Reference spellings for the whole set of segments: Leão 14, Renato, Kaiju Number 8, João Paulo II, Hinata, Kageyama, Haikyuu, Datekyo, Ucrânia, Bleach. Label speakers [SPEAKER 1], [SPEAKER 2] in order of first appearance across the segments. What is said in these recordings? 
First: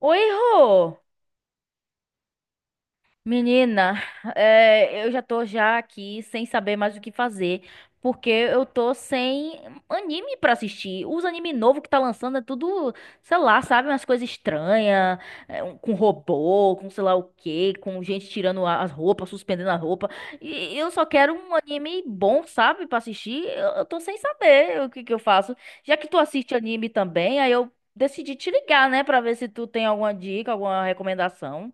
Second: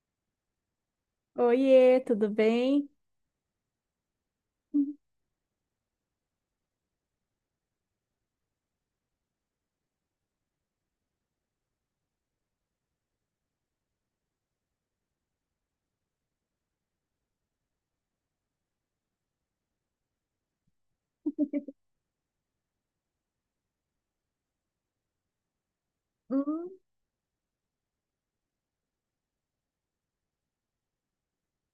[SPEAKER 1] Oi, Rô!
[SPEAKER 2] Oiê, tudo bem?
[SPEAKER 1] Menina, eu já tô já aqui sem saber mais o que fazer, porque eu tô sem anime pra assistir. Os anime novo que tá lançando é tudo, sei lá, sabe, umas coisas estranhas, com robô, com sei lá o quê, com gente tirando as roupas, suspendendo a roupa. E eu só quero um anime bom, sabe, pra assistir. Eu tô sem saber o que que eu faço. Já que tu assiste
[SPEAKER 2] Hum,
[SPEAKER 1] anime também, aí eu decidi te ligar, né, pra ver se tu tem alguma dica, alguma recomendação.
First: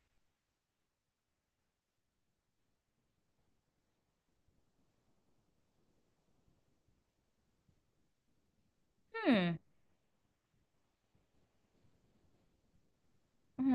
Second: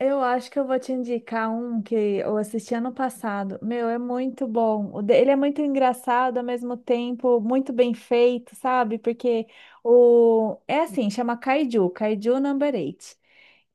[SPEAKER 2] Eu acho que eu vou te indicar um que eu assisti ano passado. Meu, é muito bom. Ele é muito engraçado, ao mesmo tempo, muito bem feito, sabe? Porque
[SPEAKER 1] Hum,
[SPEAKER 2] o... é assim, chama Kaiju, Kaiju Number 8.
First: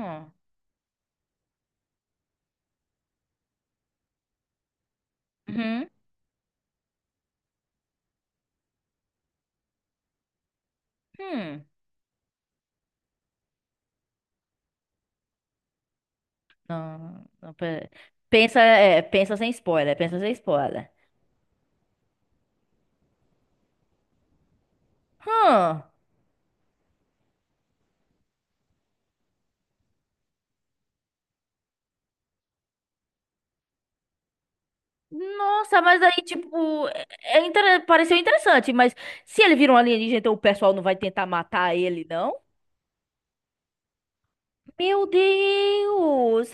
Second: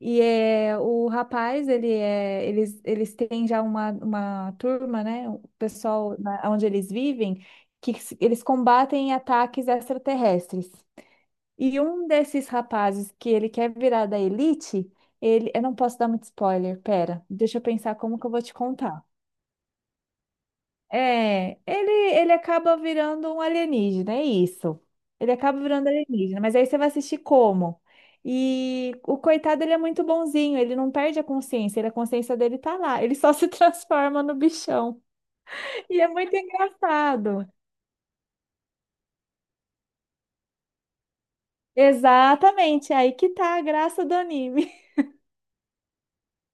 [SPEAKER 2] E é... o rapaz, ele é... eles têm já uma, turma, né? O
[SPEAKER 1] hum,
[SPEAKER 2] pessoal na... onde eles vivem, eles combatem ataques extraterrestres.
[SPEAKER 1] hum.
[SPEAKER 2] E um desses rapazes que ele quer virar da elite, ele, eu não posso dar muito spoiler,
[SPEAKER 1] Não,
[SPEAKER 2] pera,
[SPEAKER 1] não,
[SPEAKER 2] deixa eu pensar como que eu vou te
[SPEAKER 1] pensa,
[SPEAKER 2] contar.
[SPEAKER 1] pensa sem spoiler, pensa sem spoiler.
[SPEAKER 2] É, ele acaba virando um alienígena, é isso. Ele acaba
[SPEAKER 1] Hum,
[SPEAKER 2] virando alienígena, mas aí você vai assistir como? E o coitado, ele é muito bonzinho, ele não perde a consciência, a consciência dele tá lá, ele só se transforma no bichão.
[SPEAKER 1] nossa,
[SPEAKER 2] E
[SPEAKER 1] mas
[SPEAKER 2] é
[SPEAKER 1] aí,
[SPEAKER 2] muito
[SPEAKER 1] tipo,
[SPEAKER 2] engraçado.
[SPEAKER 1] pareceu interessante, mas se ele vira um alienígena, então o pessoal não vai tentar matar ele, não?
[SPEAKER 2] Exatamente, aí que tá a graça do anime.
[SPEAKER 1] Meu Deus!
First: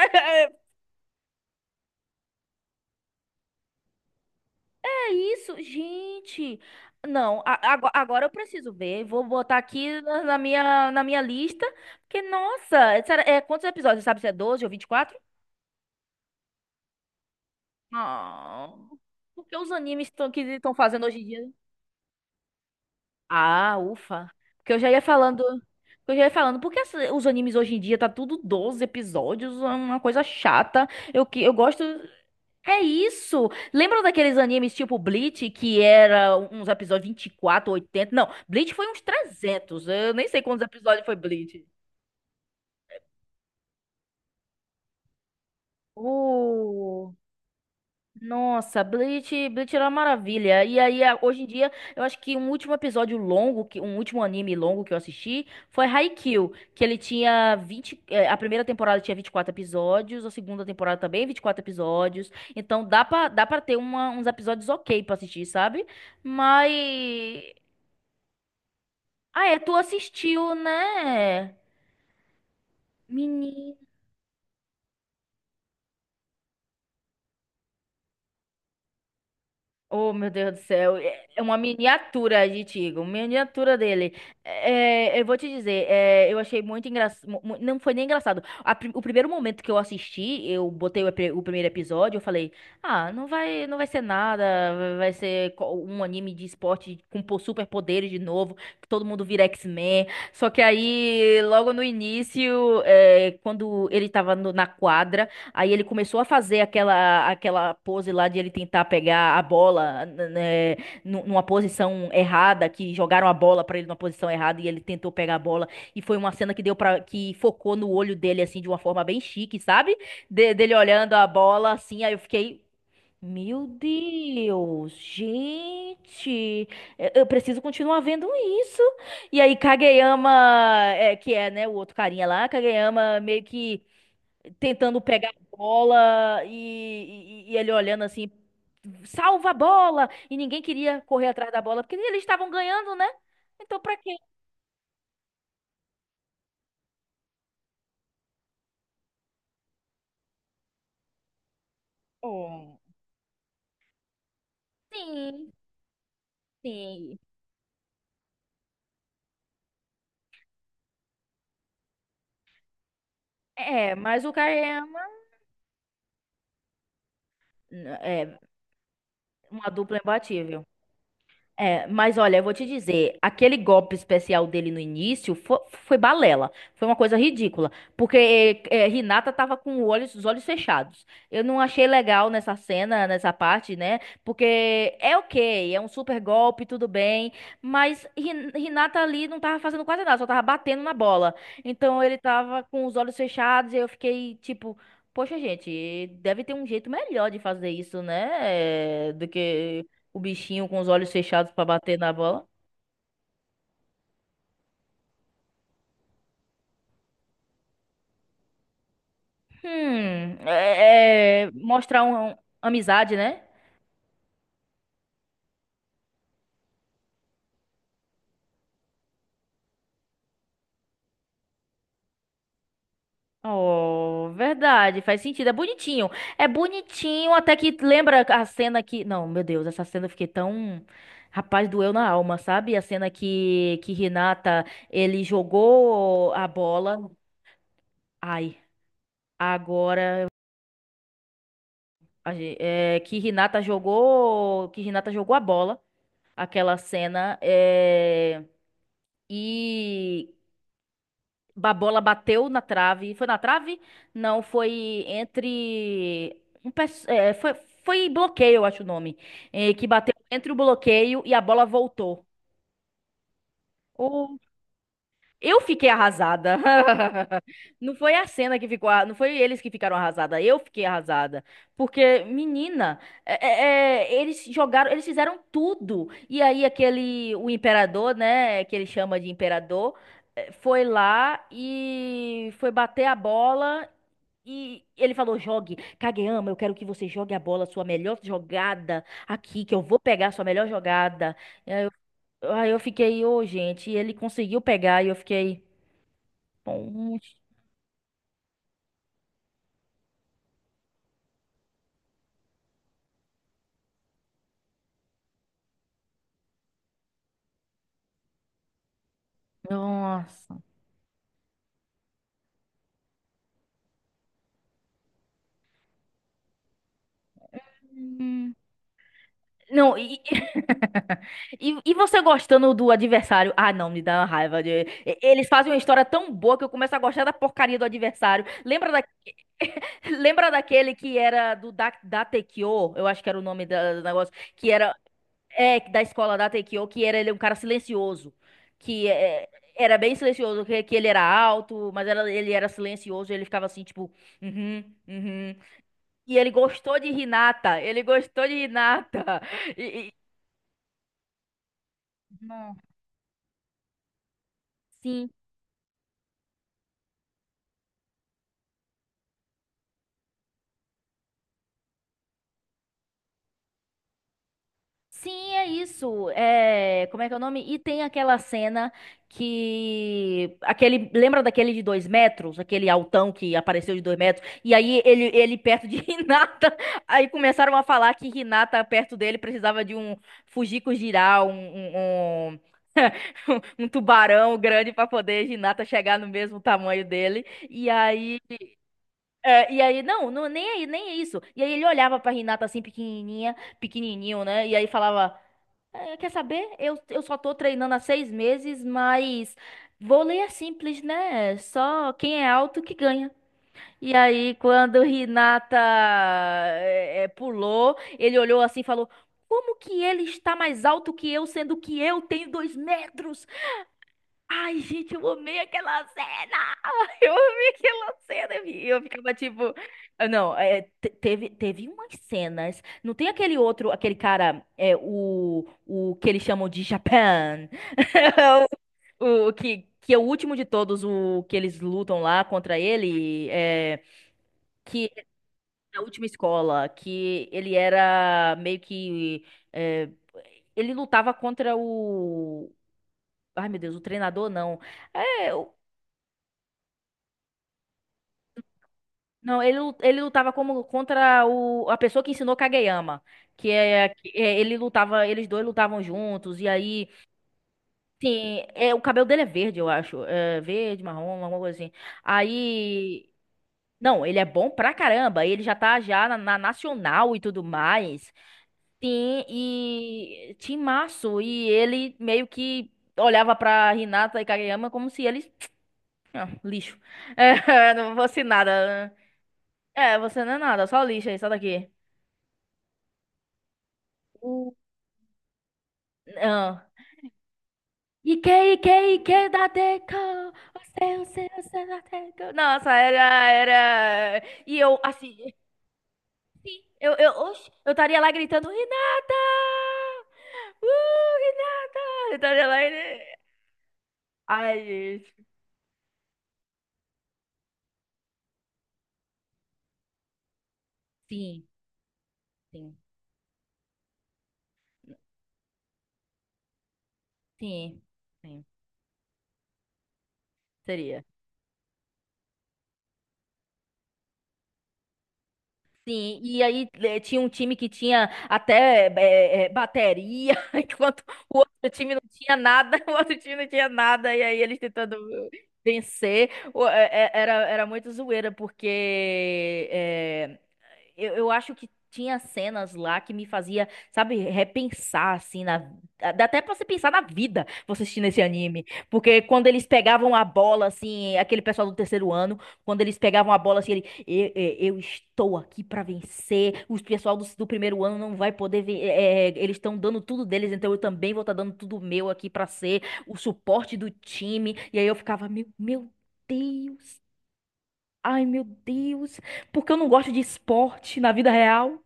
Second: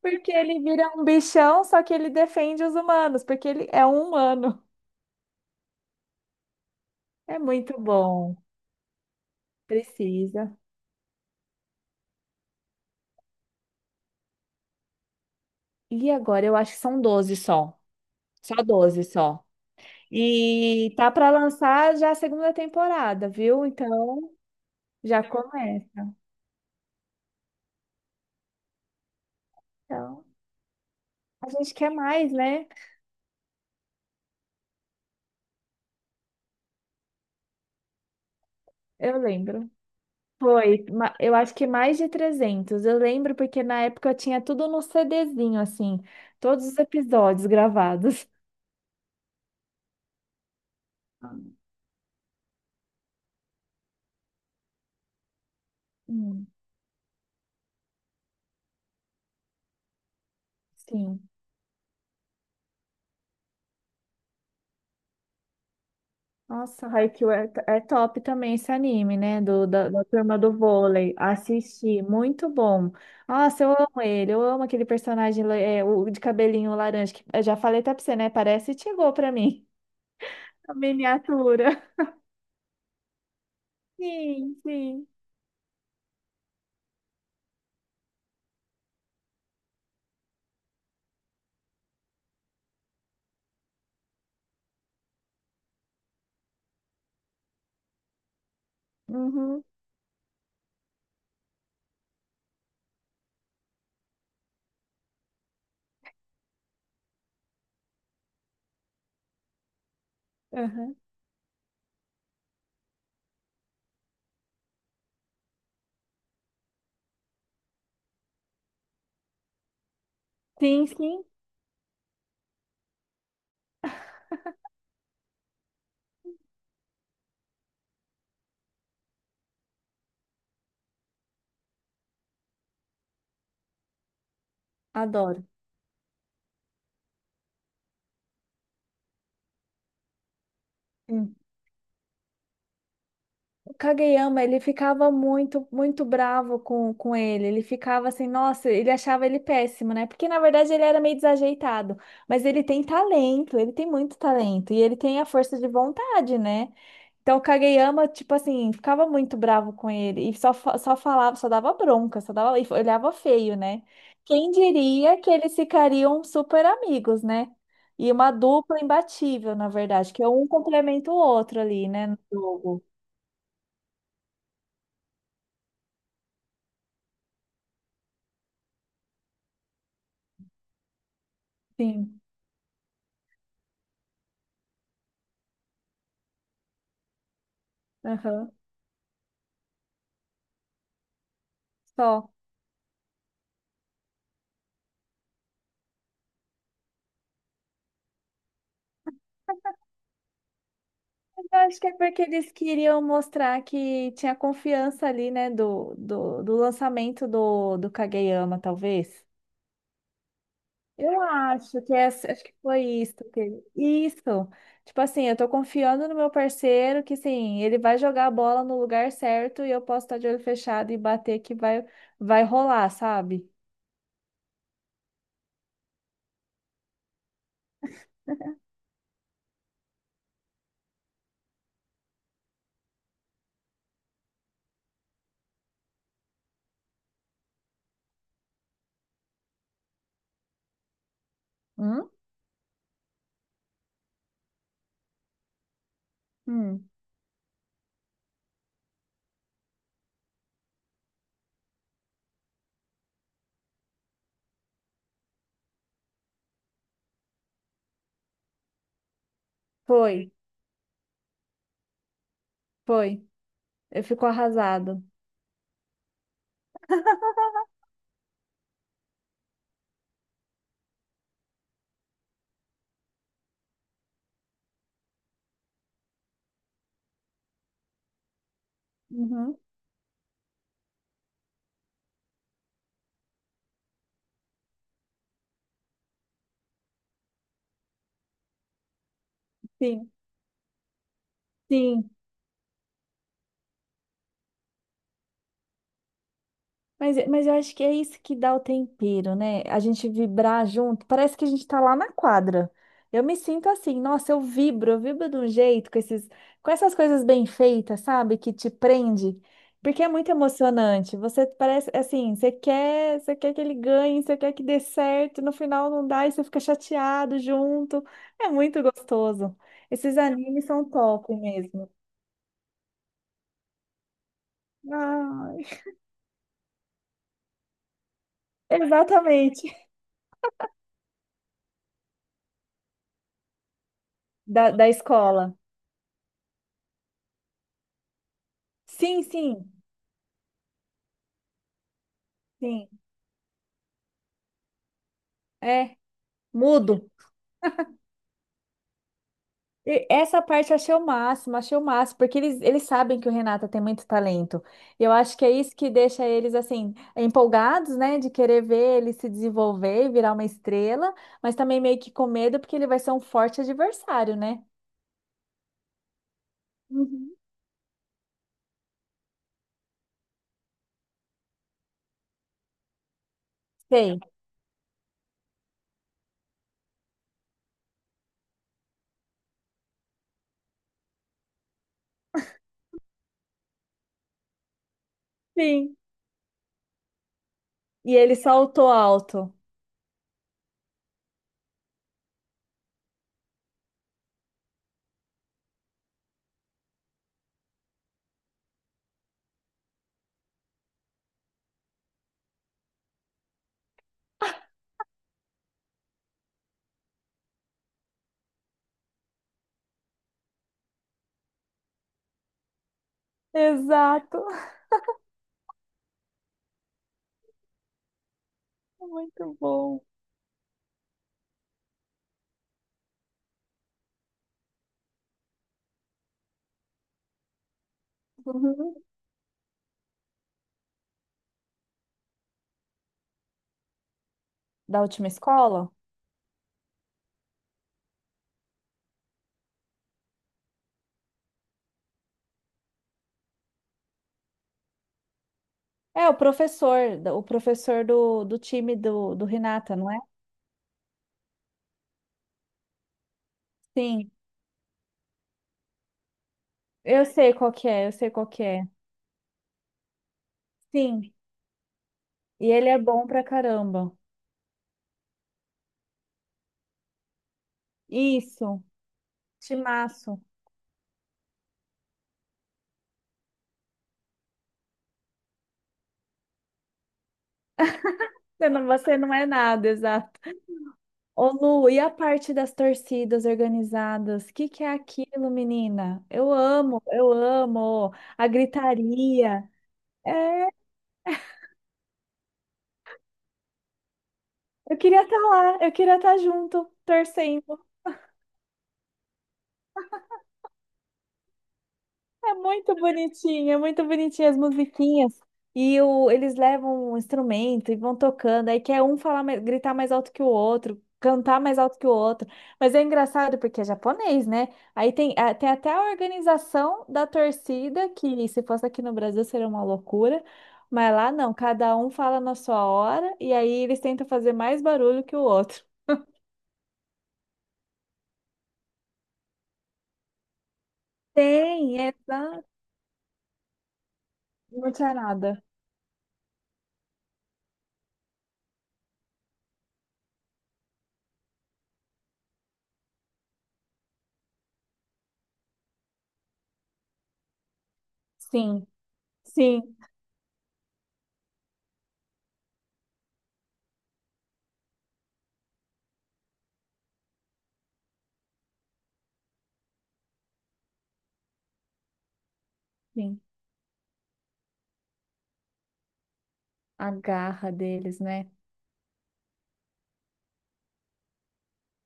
[SPEAKER 2] Porque ele vira um bichão, só que ele defende os humanos, porque ele é um humano.
[SPEAKER 1] É isso, gente!
[SPEAKER 2] É
[SPEAKER 1] Não,
[SPEAKER 2] muito
[SPEAKER 1] agora eu
[SPEAKER 2] bom.
[SPEAKER 1] preciso ver. Vou botar aqui na na
[SPEAKER 2] Precisa.
[SPEAKER 1] minha, na minha lista. Porque, nossa, quantos episódios? Você sabe se é 12 ou 24?
[SPEAKER 2] E agora eu acho que são 12 só. Só
[SPEAKER 1] Não.
[SPEAKER 2] 12 só.
[SPEAKER 1] Por que os animes que estão
[SPEAKER 2] E
[SPEAKER 1] fazendo
[SPEAKER 2] tá
[SPEAKER 1] hoje em
[SPEAKER 2] para
[SPEAKER 1] dia?
[SPEAKER 2] lançar já a segunda temporada, viu?
[SPEAKER 1] Ah, ufa.
[SPEAKER 2] Então
[SPEAKER 1] Porque eu já ia
[SPEAKER 2] já
[SPEAKER 1] falando.
[SPEAKER 2] começa.
[SPEAKER 1] Porque eu já ia falando, porque os animes hoje em dia tá tudo 12 episódios, é uma coisa
[SPEAKER 2] Então,
[SPEAKER 1] chata. Eu que
[SPEAKER 2] a
[SPEAKER 1] eu
[SPEAKER 2] gente
[SPEAKER 1] gosto
[SPEAKER 2] quer mais, né?
[SPEAKER 1] é isso. Lembra daqueles animes tipo Bleach que era uns episódios 24, 80? Não, Bleach foi uns
[SPEAKER 2] Eu lembro.
[SPEAKER 1] 300. Eu nem sei quantos
[SPEAKER 2] Foi,
[SPEAKER 1] episódios foi
[SPEAKER 2] eu acho
[SPEAKER 1] Bleach.
[SPEAKER 2] que mais de 300. Eu lembro porque na época eu tinha tudo no CDzinho, assim, todos os
[SPEAKER 1] O
[SPEAKER 2] episódios gravados.
[SPEAKER 1] Nossa, Bleach era uma maravilha. E aí, hoje em dia, eu acho que um último anime longo que eu assisti foi
[SPEAKER 2] Hum,
[SPEAKER 1] Haikyuu, que ele tinha 20. A primeira temporada tinha 24 episódios, a segunda temporada também
[SPEAKER 2] sim.
[SPEAKER 1] 24 episódios. Então dá pra ter uns episódios ok pra assistir, sabe?
[SPEAKER 2] Nossa, Haikyuu é,
[SPEAKER 1] Mas...
[SPEAKER 2] é top também esse anime, né?
[SPEAKER 1] Ah,
[SPEAKER 2] Do,
[SPEAKER 1] tu
[SPEAKER 2] da, da turma do
[SPEAKER 1] assistiu,
[SPEAKER 2] vôlei.
[SPEAKER 1] né?
[SPEAKER 2] Assisti, muito bom. Nossa, eu
[SPEAKER 1] Menino.
[SPEAKER 2] amo ele, eu amo aquele personagem é, o de cabelinho laranja, que eu já falei até pra você, né? Parece chegou pra mim.
[SPEAKER 1] Oh, meu Deus do
[SPEAKER 2] A
[SPEAKER 1] céu. É uma
[SPEAKER 2] miniatura.
[SPEAKER 1] miniatura de Tigo, uma miniatura dele.
[SPEAKER 2] Sim, sim.
[SPEAKER 1] É, eu vou te dizer, eu achei muito engraçado. Não foi nem engraçado. O primeiro momento que eu assisti, eu botei o primeiro episódio, eu falei, ah, não vai ser nada, vai ser um anime de esporte com superpoderes de novo, que todo mundo vira
[SPEAKER 2] Uhum,
[SPEAKER 1] X-Men. Só que aí, logo no início, é, quando ele tava na quadra. Aí ele começou a fazer aquela pose lá de ele tentar pegar a bola, né,
[SPEAKER 2] uhum.
[SPEAKER 1] numa posição errada, que jogaram a bola pra ele numa posição errada e ele tentou pegar a bola e foi uma cena que deu para que focou no olho dele assim de uma forma bem chique, sabe? Dele
[SPEAKER 2] Sim,
[SPEAKER 1] olhando
[SPEAKER 2] sim.
[SPEAKER 1] a bola assim, aí eu fiquei, meu Deus, gente, eu preciso continuar vendo isso. E aí Kageyama, que é, né, o outro carinha lá, Kageyama meio que tentando pegar
[SPEAKER 2] Adoro.
[SPEAKER 1] a bola e ele olhando assim, salva a bola! E ninguém queria correr atrás da bola, porque eles estavam ganhando, né? Então pra quê?
[SPEAKER 2] Kageyama, ele ficava muito, muito bravo com ele. Ele ficava assim, nossa, ele achava ele péssimo, né? Porque na verdade ele era meio desajeitado. Mas ele
[SPEAKER 1] Oh,
[SPEAKER 2] tem talento, ele tem muito talento. E ele tem a
[SPEAKER 1] sim,
[SPEAKER 2] força de vontade, né?
[SPEAKER 1] sim.
[SPEAKER 2] Então o Kageyama, tipo assim, ficava muito bravo com ele. E só, só falava, só dava bronca, só dava, e olhava feio, né?
[SPEAKER 1] É, mas o
[SPEAKER 2] Quem
[SPEAKER 1] Kayama
[SPEAKER 2] diria que eles ficariam super amigos, né? E uma
[SPEAKER 1] é
[SPEAKER 2] dupla imbatível, na
[SPEAKER 1] uma dupla
[SPEAKER 2] verdade, que é um
[SPEAKER 1] imbatível.
[SPEAKER 2] complementa o outro
[SPEAKER 1] É,
[SPEAKER 2] ali, né,
[SPEAKER 1] mas
[SPEAKER 2] no
[SPEAKER 1] olha, eu vou te
[SPEAKER 2] jogo.
[SPEAKER 1] dizer, aquele golpe especial dele no início foi, balela, foi uma coisa ridícula, porque é, Hinata tava com os olhos fechados. Eu não achei
[SPEAKER 2] Sim.
[SPEAKER 1] legal nessa cena, nessa parte, né? Porque é ok, é um super golpe, tudo bem, mas Hin-
[SPEAKER 2] Aham.
[SPEAKER 1] Hinata ali não tava fazendo quase nada, só tava batendo na bola. Então ele
[SPEAKER 2] Só.
[SPEAKER 1] tava com os olhos fechados e eu fiquei tipo, poxa, gente, deve ter um jeito melhor de fazer isso, né? Do que o bichinho com os olhos
[SPEAKER 2] Mas
[SPEAKER 1] fechados
[SPEAKER 2] eu
[SPEAKER 1] pra
[SPEAKER 2] acho que é
[SPEAKER 1] bater na
[SPEAKER 2] porque
[SPEAKER 1] bola.
[SPEAKER 2] eles queriam mostrar que tinha confiança ali, né, do lançamento do Kageyama, talvez. Eu
[SPEAKER 1] É
[SPEAKER 2] acho que
[SPEAKER 1] mostrar
[SPEAKER 2] essa, acho que foi isso
[SPEAKER 1] amizade, né?
[SPEAKER 2] que isso. Tipo assim, eu tô confiando no meu parceiro que sim, ele vai jogar a bola no lugar certo e eu posso estar de olho fechado e bater que vai rolar, sabe?
[SPEAKER 1] Oh, verdade, faz sentido. É bonitinho. É bonitinho, até que lembra a cena que. Não, meu Deus, essa cena eu fiquei tão. Rapaz, doeu na alma, sabe? A cena que Renata, ele jogou a bola. Ai, agora.
[SPEAKER 2] Hum?
[SPEAKER 1] É, que Renata jogou. Que Renata jogou a bola. Aquela
[SPEAKER 2] Hum.
[SPEAKER 1] cena. É, e a bola bateu na trave. Foi na trave? Não, foi entre. Um, pes- é, foi, foi bloqueio, eu acho o nome. É, que bateu
[SPEAKER 2] Foi,
[SPEAKER 1] entre o bloqueio e a bola voltou.
[SPEAKER 2] foi. Eu fico arrasado.
[SPEAKER 1] Eu fiquei arrasada. Não foi a cena que ficou, não foi eles que ficaram arrasada, eu fiquei arrasada, porque menina, eles jogaram, eles fizeram tudo. E aí aquele o imperador, né, que ele chama de
[SPEAKER 2] Uhum.
[SPEAKER 1] imperador, foi lá e foi bater a bola e ele falou: "Jogue, Kageyama, eu quero que você jogue a bola, sua melhor jogada aqui, que eu vou
[SPEAKER 2] Sim,
[SPEAKER 1] pegar a sua melhor jogada."
[SPEAKER 2] sim.
[SPEAKER 1] Aí eu fiquei, ô, gente, e ele conseguiu pegar e eu fiquei,
[SPEAKER 2] Mas,
[SPEAKER 1] "Poxa,
[SPEAKER 2] mas eu acho que é isso que dá o tempero, né? A gente vibrar junto, parece que a gente tá lá na quadra. Eu me sinto assim, nossa, eu vibro, de um jeito com esses, com essas coisas bem feitas, sabe? Que te prende, porque é muito
[SPEAKER 1] nossa."
[SPEAKER 2] emocionante. Você parece assim, você quer que ele ganhe, você quer que dê certo, no final não dá e você fica chateado junto. É muito gostoso.
[SPEAKER 1] Não,
[SPEAKER 2] Esses
[SPEAKER 1] e...
[SPEAKER 2] animes são top mesmo.
[SPEAKER 1] e você gostando do adversário? Ah, não, me dá uma raiva. Eles
[SPEAKER 2] Ai.
[SPEAKER 1] fazem uma história tão boa que eu começo a gostar da porcaria do adversário.
[SPEAKER 2] Exatamente.
[SPEAKER 1] Lembra daquele que era Datekyo? Eu acho que era o nome do negócio. Que
[SPEAKER 2] Da
[SPEAKER 1] era
[SPEAKER 2] escola.
[SPEAKER 1] é, da escola da Datekyo, que era ele um cara silencioso. Que
[SPEAKER 2] Sim,
[SPEAKER 1] é,
[SPEAKER 2] sim.
[SPEAKER 1] Era bem silencioso, que ele era alto, mas ele era
[SPEAKER 2] Sim.
[SPEAKER 1] silencioso e ele ficava assim, tipo... Uhum, uhum.
[SPEAKER 2] É,
[SPEAKER 1] E ele gostou de
[SPEAKER 2] mudo.
[SPEAKER 1] Hinata. Ele gostou de Hinata.
[SPEAKER 2] E
[SPEAKER 1] E, e-
[SPEAKER 2] essa parte eu achei o máximo, porque eles,
[SPEAKER 1] Não.
[SPEAKER 2] eles sabem que o Renato tem muito talento. E eu
[SPEAKER 1] Sim.
[SPEAKER 2] acho que é isso que deixa eles, assim, empolgados, né, de querer ver ele se desenvolver e virar uma estrela, mas também meio que com medo, porque ele vai ser um forte adversário, né?
[SPEAKER 1] Sim, é isso. É, como é que
[SPEAKER 2] Uhum.
[SPEAKER 1] é o nome? E tem aquela cena que aquele lembra daquele de 2 metros, aquele altão que apareceu de dois
[SPEAKER 2] Sei.
[SPEAKER 1] metros. E aí ele perto de Hinata. Aí começaram a falar que Hinata perto dele precisava de um Fujiko girar um tubarão grande para poder Hinata
[SPEAKER 2] Sim.
[SPEAKER 1] chegar no mesmo tamanho dele. E
[SPEAKER 2] E ele
[SPEAKER 1] aí
[SPEAKER 2] saltou alto.
[SPEAKER 1] é, e aí, não, não, nem aí, nem é isso. E aí ele olhava pra Renata assim, pequenininha, pequenininho, né? E aí falava, "É, quer saber? Eu só tô treinando há 6 meses, mas vôlei é simples, né? Só quem é alto que ganha. E aí, quando Renata pulou, ele olhou assim e falou, como que ele está mais alto que eu, sendo que eu tenho 2 metros?
[SPEAKER 2] Exato.
[SPEAKER 1] Ai, gente, eu amei aquela cena! Eu vi aquela cena e eu ficava tipo, ah, não, teve umas cenas. Não tem aquele outro, aquele cara, é, o que eles chamam de Japan,
[SPEAKER 2] Uhum.
[SPEAKER 1] o que é o último de todos, o que eles lutam lá contra ele, é,
[SPEAKER 2] Da
[SPEAKER 1] que é
[SPEAKER 2] última escola?
[SPEAKER 1] da última escola, que ele era meio que, é, ele lutava contra o, ai meu Deus, o treinador não. É,
[SPEAKER 2] É, o professor do time do
[SPEAKER 1] não, ele, lu-
[SPEAKER 2] Renata, não é?
[SPEAKER 1] ele lutava como contra o, a pessoa que ensinou Kageyama,
[SPEAKER 2] Sim,
[SPEAKER 1] ele lutava, eles dois lutavam juntos e aí,
[SPEAKER 2] eu sei qual que é, eu sei qual
[SPEAKER 1] sim,
[SPEAKER 2] que é.
[SPEAKER 1] é o cabelo dele é verde, eu acho, é verde,
[SPEAKER 2] Sim,
[SPEAKER 1] marrom, alguma coisa assim.
[SPEAKER 2] e ele é bom
[SPEAKER 1] Aí,
[SPEAKER 2] pra caramba.
[SPEAKER 1] não, ele é bom pra caramba, ele já tá já na, na nacional e tudo mais.
[SPEAKER 2] Isso,
[SPEAKER 1] Sim,
[SPEAKER 2] timaço.
[SPEAKER 1] e timaço e ele meio que olhava pra Hinata e Kageyama como se eles, ah, lixo. É, não fosse nada. Né?
[SPEAKER 2] Você não é nada,
[SPEAKER 1] É,
[SPEAKER 2] exato.
[SPEAKER 1] você não é nada, só lixo aí, sai
[SPEAKER 2] Ô Lu,
[SPEAKER 1] daqui.
[SPEAKER 2] e a parte das torcidas organizadas? O que
[SPEAKER 1] 우-
[SPEAKER 2] que é aquilo, menina?
[SPEAKER 1] 어.
[SPEAKER 2] Eu amo a
[SPEAKER 1] 이케 da 이케
[SPEAKER 2] gritaria. É,
[SPEAKER 1] você da 다데코. Nossa, era... E
[SPEAKER 2] eu
[SPEAKER 1] eu,
[SPEAKER 2] queria
[SPEAKER 1] assim,
[SPEAKER 2] estar lá, eu queria estar junto,
[SPEAKER 1] oxe,
[SPEAKER 2] torcendo.
[SPEAKER 1] eu estaria lá gritando, Renata! Renata! Eu estaria lá... e-
[SPEAKER 2] É muito bonitinho as
[SPEAKER 1] Ai, gente.
[SPEAKER 2] musiquinhas. Eles levam um instrumento e vão tocando. Aí quer um falar, gritar mais alto que o outro, cantar
[SPEAKER 1] Sim,
[SPEAKER 2] mais alto que o outro. Mas
[SPEAKER 1] sim,
[SPEAKER 2] é engraçado porque é japonês, né? Aí tem, tem até a organização da
[SPEAKER 1] sim,
[SPEAKER 2] torcida, que se
[SPEAKER 1] sim.
[SPEAKER 2] fosse aqui no Brasil seria uma loucura. Mas
[SPEAKER 1] Seria.
[SPEAKER 2] lá não, cada um fala na sua hora e aí eles tentam fazer mais barulho que o outro.
[SPEAKER 1] Sim, e aí tinha um time que tinha até bateria, enquanto o outro
[SPEAKER 2] Tem,
[SPEAKER 1] time não tinha
[SPEAKER 2] exato.
[SPEAKER 1] nada, o outro time não tinha nada, e aí eles
[SPEAKER 2] Não tinha
[SPEAKER 1] tentando
[SPEAKER 2] nada.
[SPEAKER 1] vencer. Era, muito zoeira, porque eu acho que tinha cenas lá que me fazia, sabe, repensar, assim, na... Dá até pra você pensar na vida, você assistindo esse anime.
[SPEAKER 2] Sim,
[SPEAKER 1] Porque quando eles
[SPEAKER 2] sim,
[SPEAKER 1] pegavam a bola, assim, aquele pessoal do terceiro ano, quando eles pegavam a bola, assim, eu estou aqui pra vencer, os pessoal do primeiro ano não vai poder ver, eles estão dando tudo deles, então eu também vou estar dando tudo meu aqui pra ser o
[SPEAKER 2] sim.
[SPEAKER 1] suporte do time. E aí eu ficava, meu
[SPEAKER 2] A
[SPEAKER 1] Deus.
[SPEAKER 2] garra deles,
[SPEAKER 1] Ai,
[SPEAKER 2] né?
[SPEAKER 1] meu Deus, porque eu não gosto de esporte na vida real.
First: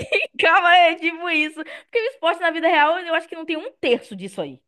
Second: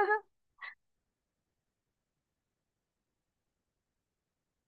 [SPEAKER 1] Calma, é tipo isso. Porque o esporte na vida real, eu acho que não tem um terço disso aí.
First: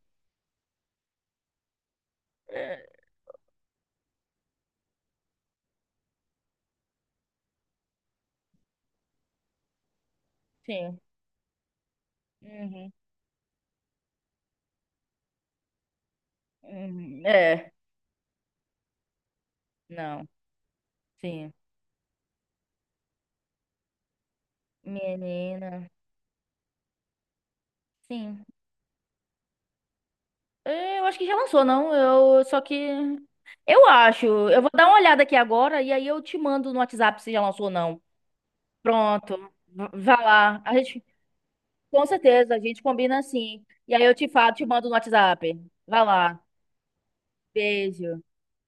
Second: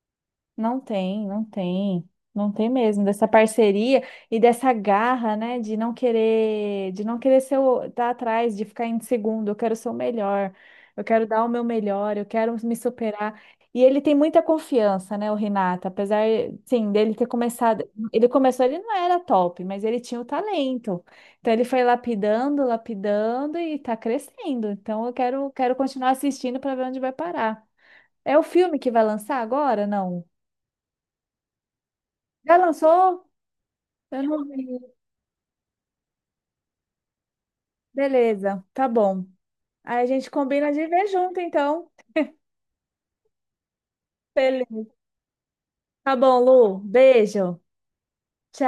[SPEAKER 2] Não tem, não tem, não tem mesmo dessa parceria e dessa garra, né, de não querer ser o, tá atrás, de ficar em segundo, eu quero ser o melhor,
[SPEAKER 1] Sim.
[SPEAKER 2] eu quero dar o meu melhor, eu quero me
[SPEAKER 1] Uhum.
[SPEAKER 2] superar. E ele tem muita confiança, né, o Renato, apesar, sim, dele
[SPEAKER 1] Uhum.
[SPEAKER 2] ter
[SPEAKER 1] É,
[SPEAKER 2] começado, ele começou, ele não era top, mas ele tinha o
[SPEAKER 1] não.
[SPEAKER 2] talento.
[SPEAKER 1] Sim.
[SPEAKER 2] Então ele foi lapidando, lapidando e tá crescendo. Então
[SPEAKER 1] Menina.
[SPEAKER 2] quero continuar assistindo para ver onde vai parar. É o
[SPEAKER 1] Sim.
[SPEAKER 2] filme que vai lançar agora? Não.
[SPEAKER 1] É, eu acho que já lançou, não? Eu
[SPEAKER 2] Já
[SPEAKER 1] só que
[SPEAKER 2] lançou?
[SPEAKER 1] eu
[SPEAKER 2] Eu
[SPEAKER 1] acho.
[SPEAKER 2] não
[SPEAKER 1] Eu vou dar
[SPEAKER 2] vi.
[SPEAKER 1] uma olhada aqui agora e aí eu te mando no WhatsApp se já lançou ou não.
[SPEAKER 2] Beleza, tá bom.
[SPEAKER 1] Pronto. V-
[SPEAKER 2] Aí a
[SPEAKER 1] Vá
[SPEAKER 2] gente
[SPEAKER 1] lá.
[SPEAKER 2] combina
[SPEAKER 1] A
[SPEAKER 2] de
[SPEAKER 1] gente
[SPEAKER 2] ver junto, então.
[SPEAKER 1] com certeza a gente combina assim. E aí eu te falo, te mando
[SPEAKER 2] Beleza.
[SPEAKER 1] no WhatsApp. Vá
[SPEAKER 2] Tá bom,
[SPEAKER 1] lá.
[SPEAKER 2] Lu. Beijo.
[SPEAKER 1] Beijo.